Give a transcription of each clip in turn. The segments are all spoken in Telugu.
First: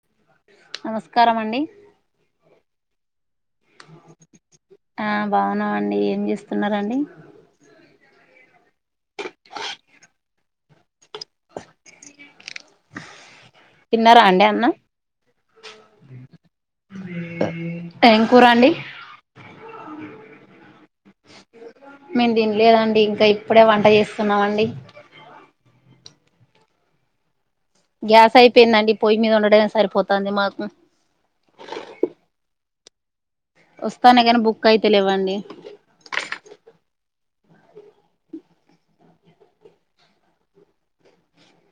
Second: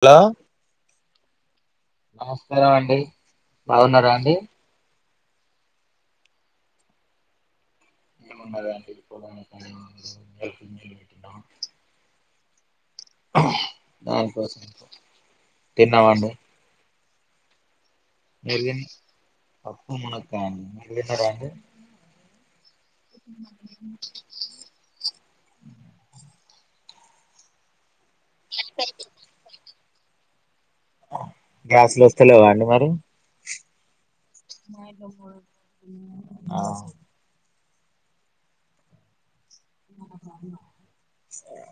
హలో నమస్కారం అండి నమస్కారం బాగున్నారా అండి ఆ బాగున్నామండి. ఏం చేస్తున్నరండి ఏమో [inaudible] లు తిన్నారా దాని అండి కోసం అన్నం [inaudible] తిన్నవా అండి అ మీరేం పప్పు మునక్కాయ అండి మీదేం కర్రీ అండి మేము తినలేదండి ఇంకా ఇప్పుడే వంట చేస్తున్నామండి గ్యాస్ అయిపొయింది అండి. పొయ్యి మీద వండ డమె సరిపోతొం తాందెం ఉ గ్యాసులు వస్తలేవా అండి మరి వస్ [unintelligible] ఆ అవును సరే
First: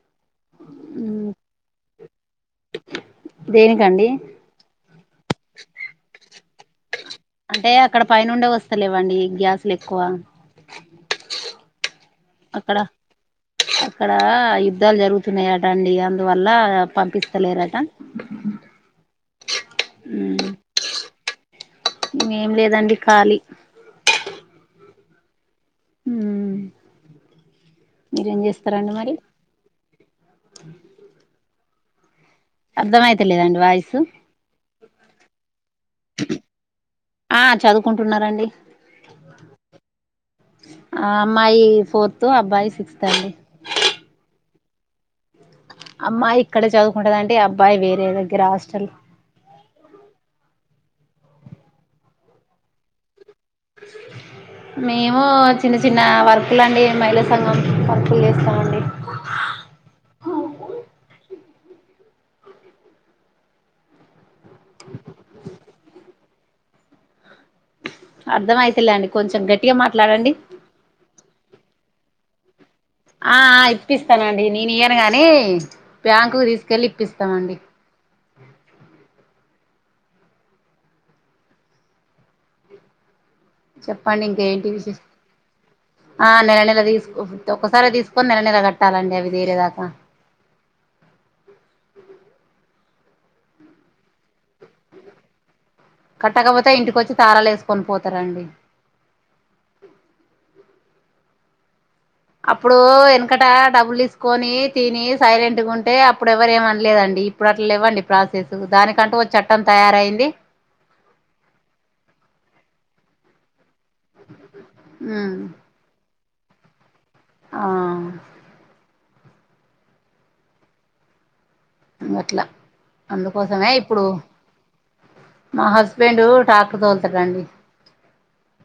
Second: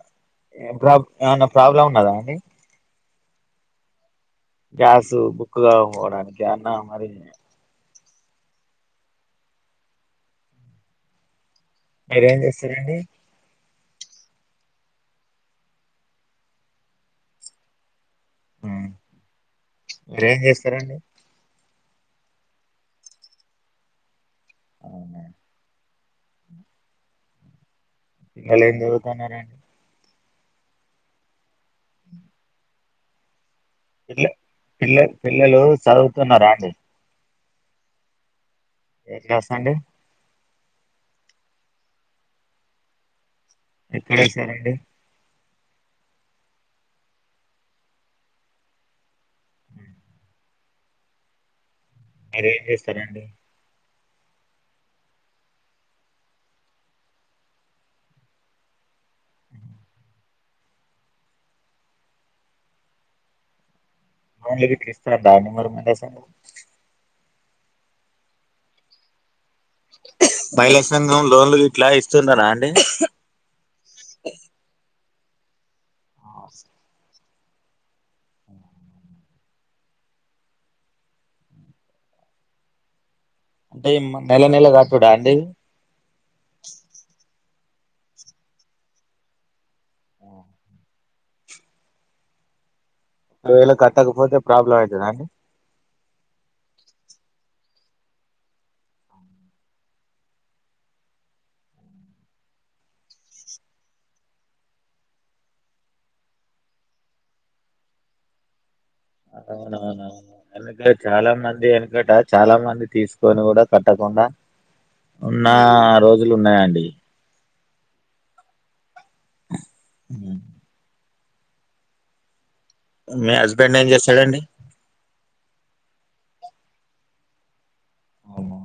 ఏం ప్రాబ్ ఎమన్నా ప్రాబ్లమ్ ఉన్నదా అండి. దేనికండి. గ్యాసు బుక్కు కాకపోవడానికి అన్నను మరి అంటే అక్కడ పైనుండే వస్తలేవండి గ్యాసులు ఎక్కువ. మీరేం అక్కడ చేస్తారండి. అక్కడ యుద్ధాలు జరుగుతున్నాయట అండి. అందువల్ల పంపిస్తలేరట. ఉ మీరే ఏం చేస్తారండి ఏం లేదండి ఖాళీ అవునా ఉమ్ పిల్లలు ఏం చదువుతున్నారు అండి. అర్థమయతలేదన్ పిల్ల పిల్ల పిల్లలు చదువుతున్నార అండి. ఆ చదువుకుంటున్నారండి ఏ క్లాస్ అండి ఆ అమ్మాయి ఫోర్త్. అబ్బాయి సిక్స్త్ అండి. ఎక్కడేసారండి. అమ్మాయి ఇక్కడే చదువుకుంటదండి. అబ్బాయి వేరే దగ్గర హాస్టల్. మిరేం చేస్తారండి. మేము చిన్న చిన్న వర్కులండి మహిళా సంఘం వర్కులు చేస్తామండి లోన్లు గిట్ల ఇస్తారా అండి మరి మీరు అసలు అర్థం అయితులేండి కొంచెం గట్టి మహిళా సంఘం లోన్ లు ఎట్లా ఇస్తుంది ఆఆ ఇప్పిస్తానండి నేను ఇయనుగానీ ఏయిట్ బ్యాంకు కి తీసుకెళ్లి ఇప్పిస్తా తవండి అంటే చెప్పండి నెల నెల ఇంకేంటి విశేష కట్టుడా అండి ఆ నెల నెల తీసుకోం ఒకసారి తీసుకొని నెల నెల కట్టాలండి అవి తిరేదాకా ఎలా క అత్తాకపో పోతే ప్రాబ్లమ్ అవుతుదా అండి కట్టకపోతే ఇంటికొచ్చి తారాలు వేసుకొని పోతారంండి అప్పుడు వెనకట డబ్బులు తీసుకొని తిని సైలెంట్ గా ఉంటే అప్పుడు ఎవరు ఏమనలేదండి ఇప్పుడు అట్లా ఇవ్వండి ప్రాసెస్ దానికి అవునవునవు వెనక చాలా మంది వెనకట చాలా మంది తీసుకొని కూడా కట్టకుండా ఉమ్ ఉన్న రోజు లు ఉన్నాయాండి ఆ అ అట్లా మీ అందుకోసమే హస్బెండ్ ఏం ఇప్పుడు చేస్తాడంండి మా హస్బెండ్ టాకు తోలుతడంండి అవునా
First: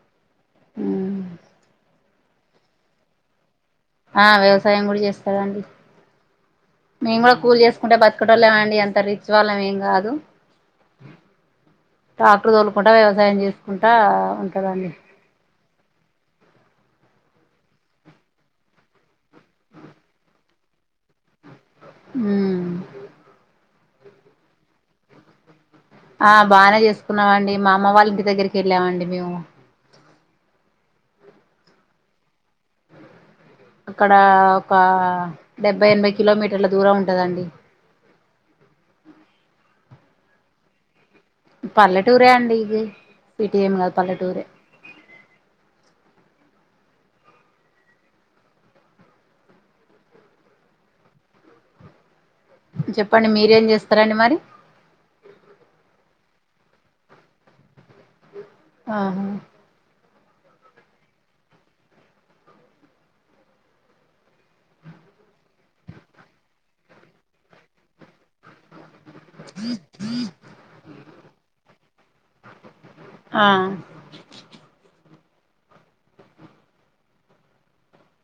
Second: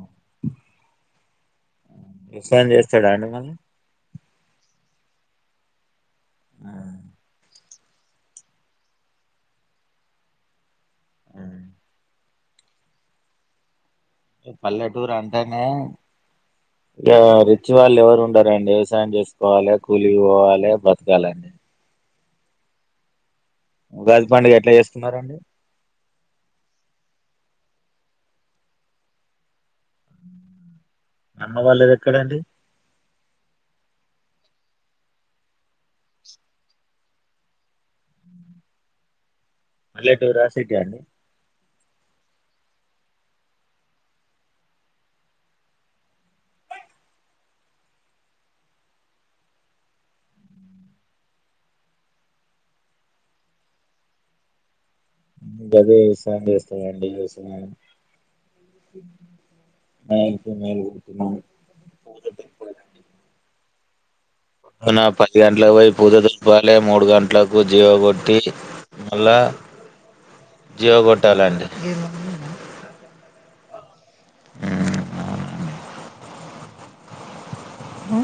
ఆ ఇ ఫన్ చేస్తాడు అండి మళ్ళీ ఆ వ్యవసాయం కూడా చేస్తాడంండి మేము మరి కూడా కూల్ చేసుకుంటే బతుకటోళ్ళమండి అంత రిచ్ వాళ్ళమేం కాదు ట్రాక్టర్ తదులుకుంటా వ్యవసాయం చేసుకుంట ఏ పల్లెటూరు అంటనే ఇక రిచి వాళ్ళు ఎవరు ఉండారంండి వ్యవసాయం చేసుకోవాలి కూలి పోవాలి బ్రతకాలండి హమ్ ఉగాది పండుగ ఎట్లా చేస్తున్నారంండి ఆ బాగానే చేసుకున్నామండి మా అమ్మ వాళ్ళ ఇంటి దగ్గరికి వెళ్ళామండి మేము అమ్మ వలేది ఎక్కడడి అక్కడ ఒక డెబ్బై ఎనభై కిలోమీటర్ల దూరం ఉంటుందండి మల్లెటూరు రాసిటి అండి పల్లటూరే అడి ఇది సిటిమ ఏం కాదు పల్లెటూరు చెప్పండి మీరేం చేస్తారండి మరి ఇ అదేసస్త ఎ అండి ఎస్తున్నా ఆహా నలుపు నలుపు మ అన పతి గంటల వైపుద దుపాలే మూడు గంటలకు జీవ కొట్టి మళ్ళా జివ కొట్టలండి ఆ ఉ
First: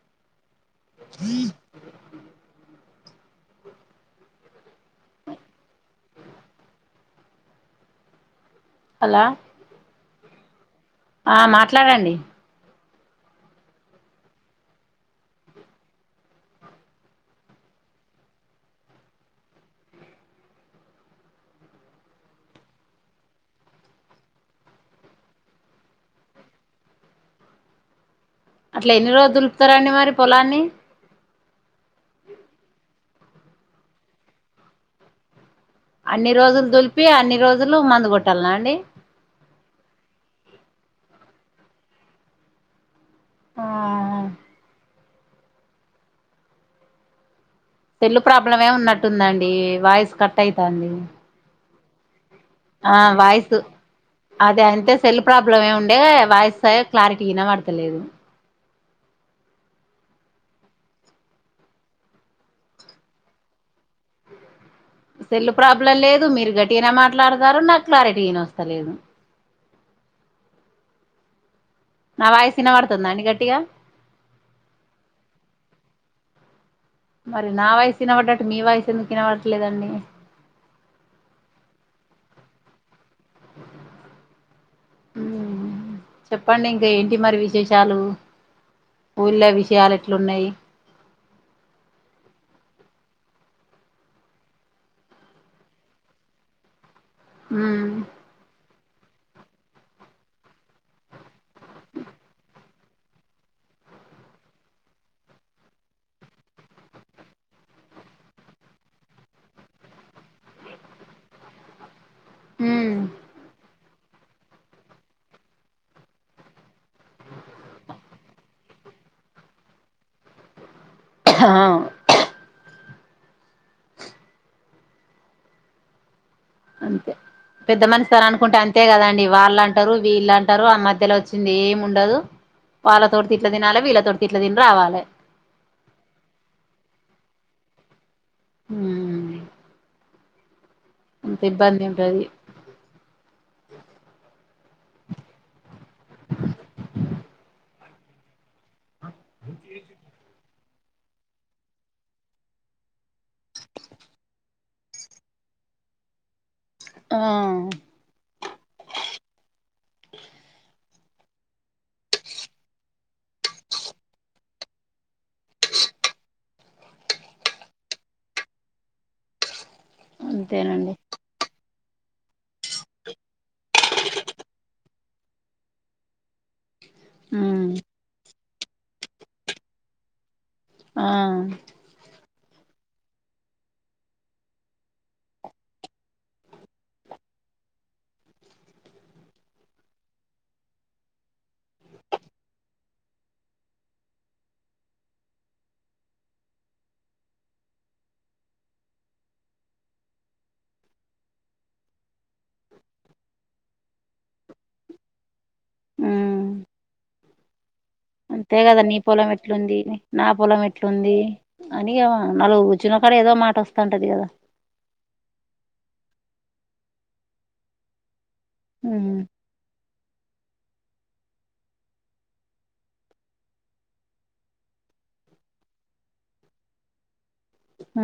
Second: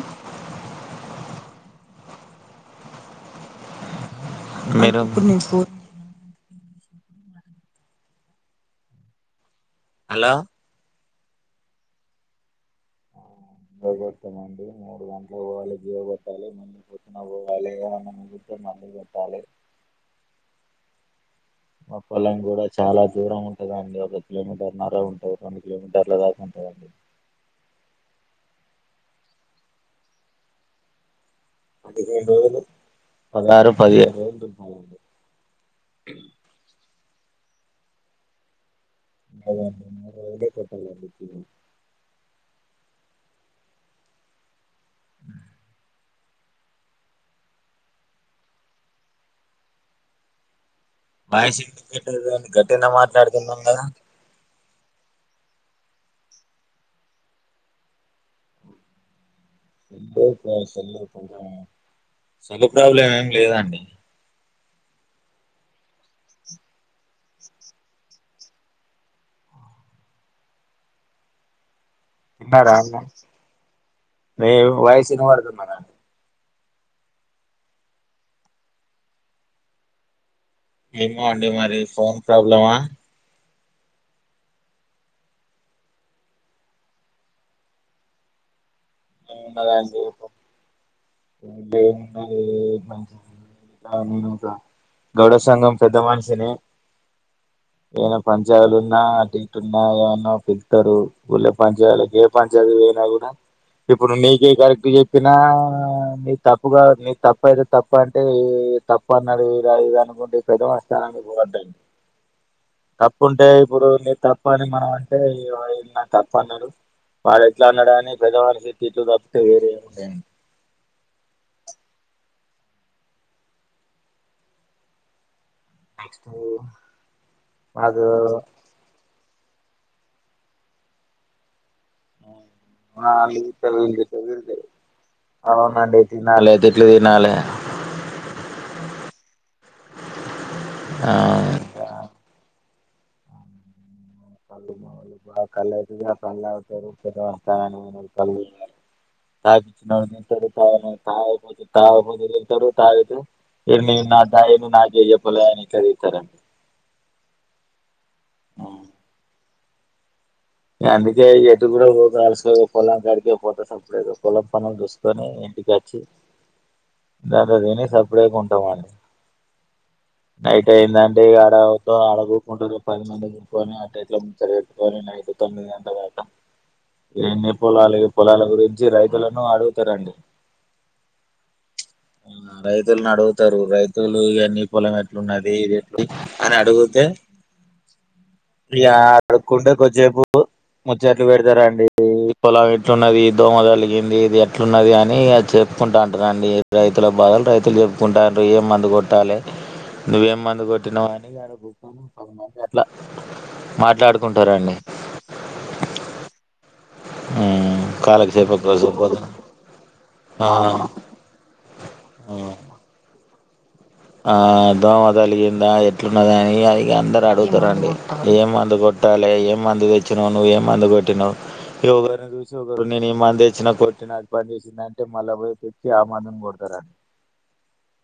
మీరు హలో హలో ఆ మాట్లాడండి కొట్టామండి మూడు గంటలు పోవాలి జీవ కొొట్టాలి మళ్ళీ పతున పోవాలి ఏద కుట్టే మళ్ళీ కొట్టాలి మా పళ్యం కూడా చాలా దూరం ఉంటదండి ఒక కిలోమీటర్న్నర ఉంటవు రెండు కిలోమీటర్ల దాకా ఉంటదండి అట్లా ఎన్ని రోజు దులుపుతారండి మరి పొలాన్ని పదిహేడు రోజులు పదహారు పదిహేడు రోజులు దున్నుతాం అండి అన్ని రోజులు దులిపు చెప్పి అన్ని రోజులు మందు కొట్టాల్ న అండి అమూడు రోజులే కొట్టాలండి దుమ్ ఆ సెల్ ప్రాబ్లం మే ఉన్నట్టుందండి వాయిస్ కట్ అయి తల్లి చే ప్ టెల్ గాన్ని ఆ వయిసు అదే అంతే అయితే సెల్ ప్రాబ్లమ్ ఏ ఉండే వాయిస్ క్లారిటీ గ ఇనాపడతలేదు సె ప్ర సెల్ ప్రాబ్లం ఏమి లేదాండి సెల్ ప్రాబ్లం లేదు మీరు గట్టి అనా మాట్లాడతారు నాకు క్లారిటీన వస్తలేదు తన్నారా అన్నం వినబడుతుందా అండి గట్టిగా మి వయిస్ ఇనబడుతుంది. మే మరి నా వాయిస్ ఇనబడట్టు మీ వాయిస్ ఎందుకు వినవడట్లేదండి ఏమో అండి మరి ఫోన్ ప్రాబ్లమా చెప్పండి ఇంకా ఏంటి మరి విశేషాలు ఏ ఊళ్ళో ఉన్నదా విషయాలు అండి ఎట్లున్నాయి ఇ ఉన్నది ఇలా నేనుకా గడ సంఘం పెద్ద మనిషిని ఉమ్ ఏనా పంచాలు నా టిెట్ ఉన్నా ఏమన్నా ఫిల్టరు గుల పని చేయాల ఏ పని చేయన కూడా ఇప్పుడు మీకే కరెక్ట్ చెప్పినా నీ తప్పుగా నీ తప్ప అయితే తప్ప అంటే తప్పు అన్నాడు ఇలా ఇది అనుకుంటే పెజ వస్తానునికో అంట ఉమ్ తప్పు వుంటే ఇప్పుడు నీ తప్ప అని మనం అంటే నా తప్ప అన్నాడు వాడు ఎట్లా అన్నాడుని పెద్దవాళ్ళకి చెప్ ఇట్లు కట్ కు పొర న్దేన హా నెక్స్ట్ అంతే పెద్దమని మాకు సార్ అనుకుంటే అంతే కదండి వాళ్లంటారు వీళ్ళు అంటారు ఆ మధ్యలో వచ్చింది ఏం వాల్ తిట్టరు వీళ్లు తిట్టరు వీళ్ళతోటి అదే తిట్లు తిని సరిపోయింది రావాలి అవునండి తినాలే తిట్లు తినాలే యూ అంత ఇబ్బంది ఆ ఉంటది [unintelligible] [unintelligible] తాను తాగుబోదు తాగుబోతే తిడతారు తాగుతే ఓరి నీ నా డ నాకే చెప్పలే అని తిడతారు ఆ అ ఏ అందుకే ఇప్పుడే పోతా అలసిపోయి పొలం కాటికి పోతా సెపరేట్ గా పొలం పనుల దుస్ తని ఇంటికి వచ్చి దాదా తిని సప్ బ్రేక్ ఉంటే మాని నైట్ అంతేనండి అయింది అంటే ఆడ ఆడగూకుంటడు పది మంది కూర్చొని అట్లా ఇట్లా ముచ్చట పెట్టుకొని నైట్ తోమిది గంటల దాకా ఏం ఉమ్ చెప్పాలో వాళ్ళే వాళ్ల గురి మంచి రైతులను అడుగుతారండి ఆ రైతుల్ని అడుగుతారు రైతులు ఇ నీ పొలం ఎట్లున్నది ఇది ఎట్లు అని అడుగితే ఇ అడుకుంటే కొద్దిసేపు ముచ్చట్లు పెడతారండి ఈ పొలం ఎట్లు ఉన్నది దోమ కలిగింది ఇది అట్లున్నది అని ఇగ చెప్పుకుంటా ఉంటారు అండి. రైతుల బాధలు రైతులు చెప్పుకుంటారు ఏం మందు కొట్టాలి నువ్వు ఏమి మందు కొట్టినావు అని [unintelligible] సగం మంది అట్లా మాట్లాడుకుంటారండి యూ అంతే కాలక్షేపం కదా కోసం నీ పోతు పొలం ఎట్లుంది నా ఆ పొలం ఎట్లుంది అని నాలుగు ఆ కూర్చున్నక్కడ ఏదో మాట్ ఆ దోమ తలిగిందా ఎట్లున్నదని మీ అడిగ అందరు అడుగుతారండి ఏ మందు ఉమ్ కొట్టాలి ఏం మందు తెచ్చినవు నువ్వు ఏం మందు కొట్టినవ్ ఇక ఒకరిని చూసి ఒకరు నేను ఈ మంది తెచ్చినా కొట్టిన అది పని చేసింది అంటే మళ్ళా పోయి తేచ్చి ఆ మందుని కొడతారండి హ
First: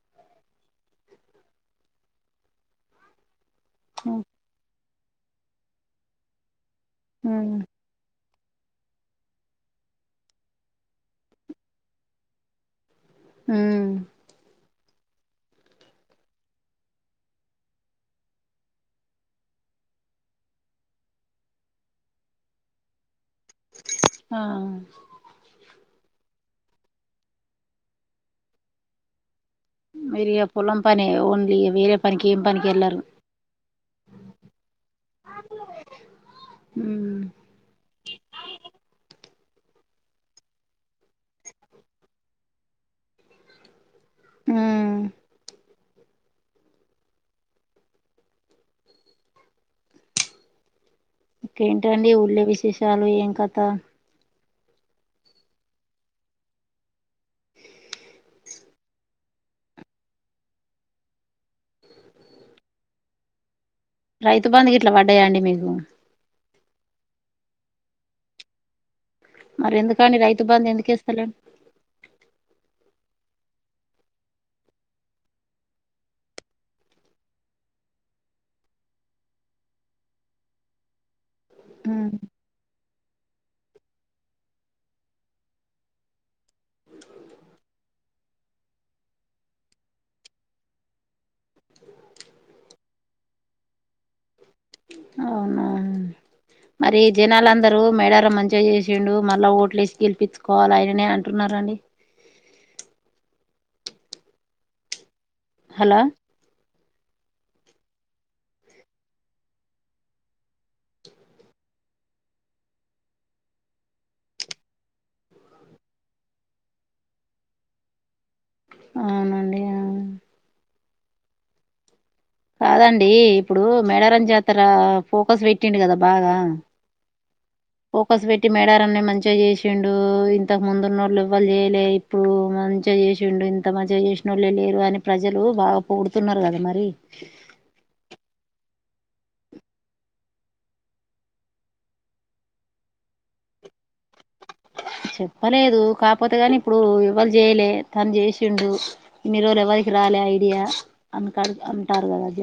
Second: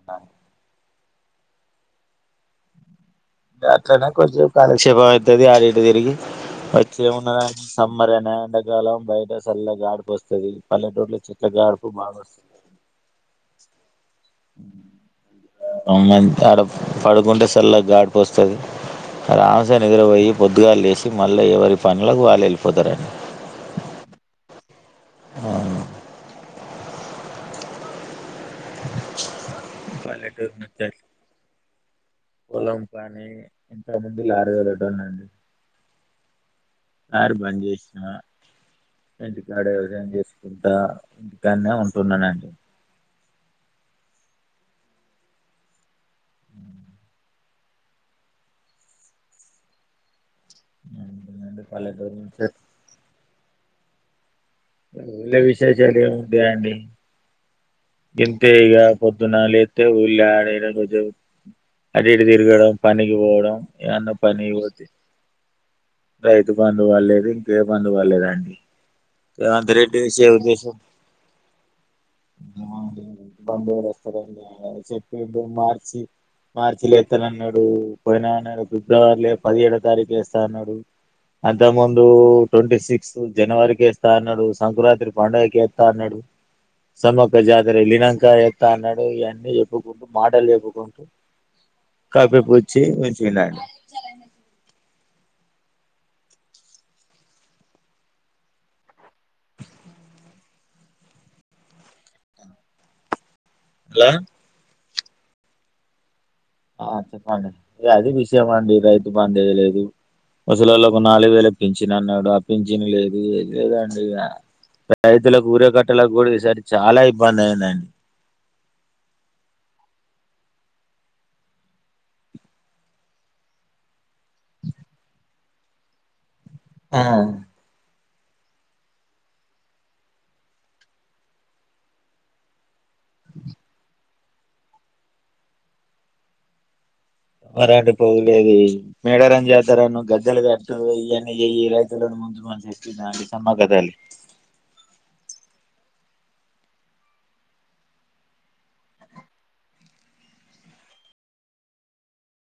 [inaudible] దాట్లనే కోది సేపు కాలి నిక్షేపం అయితది ఆడ ఇడా తిరిగి వ చే మునాథ ఉమ్ సమ్మర్ అనా ఎండకాలం బయట చల్ల గాడపు వస్తుంది పల్లెటూరిలో చిక్క గాడుపు బాగా వస్తుంది హు [unintelligible] అడ పడుకుంటే చల్ల గాడిపు వస్తుంది రాస నీద్రపోయి పొద్దుగాళ్లు లేసి మళ్ళా ఎవరి పనులకి వాళ్ళు వెళ్ళిపోతారండి ఆ అవున్ [inaudible] మీరు ఇగ పల్లెటూరు పొలం నుంచి వచ్ పనే ఓన్లీ వేరే పనికి ఏం పనికి పొలం వెళ్ళరు పనీ ఇంతకుముందు లారీ తోలేటోన్ని అండి ఉమ్ లార్ బంద్ జేసిన ఇంటికాడే వ్యవసాయం చేసుకుంటా ఇంటికాన్నే ఉంటున్నానండి హ్మ్ మ్మ్ అంతేనండి, ఇకేంటండి పల్లెటూరు ఊళ్ళో నుంచి విశేషాలు ఏం కథ ఊళ్ళో విశేషాలు ఏముంటయ్ అండి ఇంతే ఇగ పొద్దున్న లేత్తే ఊళ్లే ఆడ ఈడ రోజు అటు ఇటు తిరగడం పనికి పోవడం ఏమన్నా రైతు పనికి బంధు గిట్లా వడ్డాయా అండి మీకు తు బంధు వల్లేదు ఇంకే బంధు వల్లేదండి మరి ఎందుకండి రైతు బంధు ఎందుకేస్తలేడ్ మ్మ్ బాంబు ఎవరేస్తారండి అని చెప్పిండు మార్చి మార్చి లో ఎత్తానన్నాడు పోయిన అన్నాడు ఫిబ్రవరిలో పదిహేడో తారీఖు వేస్తా అన్నాడు అంతక్ ముందు ఉమ్ ట్వంటీ సి క్స్ జనవరికి వేస్తా అన్నాడు సంక్రాంతి పండుగకి వేత్తా అన్నాడు సమక్ జాతర వెళ్ళినంక ఎత్తా అన్నాడు ఇవన్నీ చెప్పుకుంటూ మాటలు చెప్పుకుంటూ కప్పిపుచ్చి ఉంచిండండు అవునా మరి జనాలుందరూ మేడారం మంచిగా చేసిండు మళ్ళా ఓట్లు వేసి గెలిపిచ్చుకోవాల ఆయననే అంటున్నారండి లా హలో ఆ చెప్పండి అది విషయం అండి రైతు బంద్ ఏ లేదు వసలల్లకు ఒక నాలుగు వేల పింఛన్ అన్నాడు ఆ పింఛన్ లేదు లేదండి ఇగ రైతులకు ఊరే కట్టలకు కూడా ఈసారి చానా ఇబ్బంది అయిందండి. అవునండి అవున్ కాదండి ఇప్పుడు మేడారం జాతర ఫోకస్ పెట్టిండు కదా బాగా ఆ ఫోకస్ పెట్టి మేడారం ని మంచిగా చేసిండు ఇంతకు ముందున్నోళ్లు ఎవ్వల్ జేయలే ఇప్పుడు మంచ్ గ ఏసిండు ఇంత మంచిగ జేషి నోళ్ళె లేరు అని ప్రజలు బాగా పొగుడుతున్నారు గదా మరి వరాటు పోవులేది మేడారం జాతరను గద్దెలు గట్టు ఈయన్ని యేయి రైతులను [unintelligible] సేస్తున్నాని సమ్మక తల్లి చెప్పలేదు కాకపోతే కాని ఇప్పుడు ఎవ్వళ్ జేయలే తను చేసిండు ఇన్ని రోజులు ఎవరికి రాలే ఐడియా అనుకాడికి అంటారు గదా దేవ్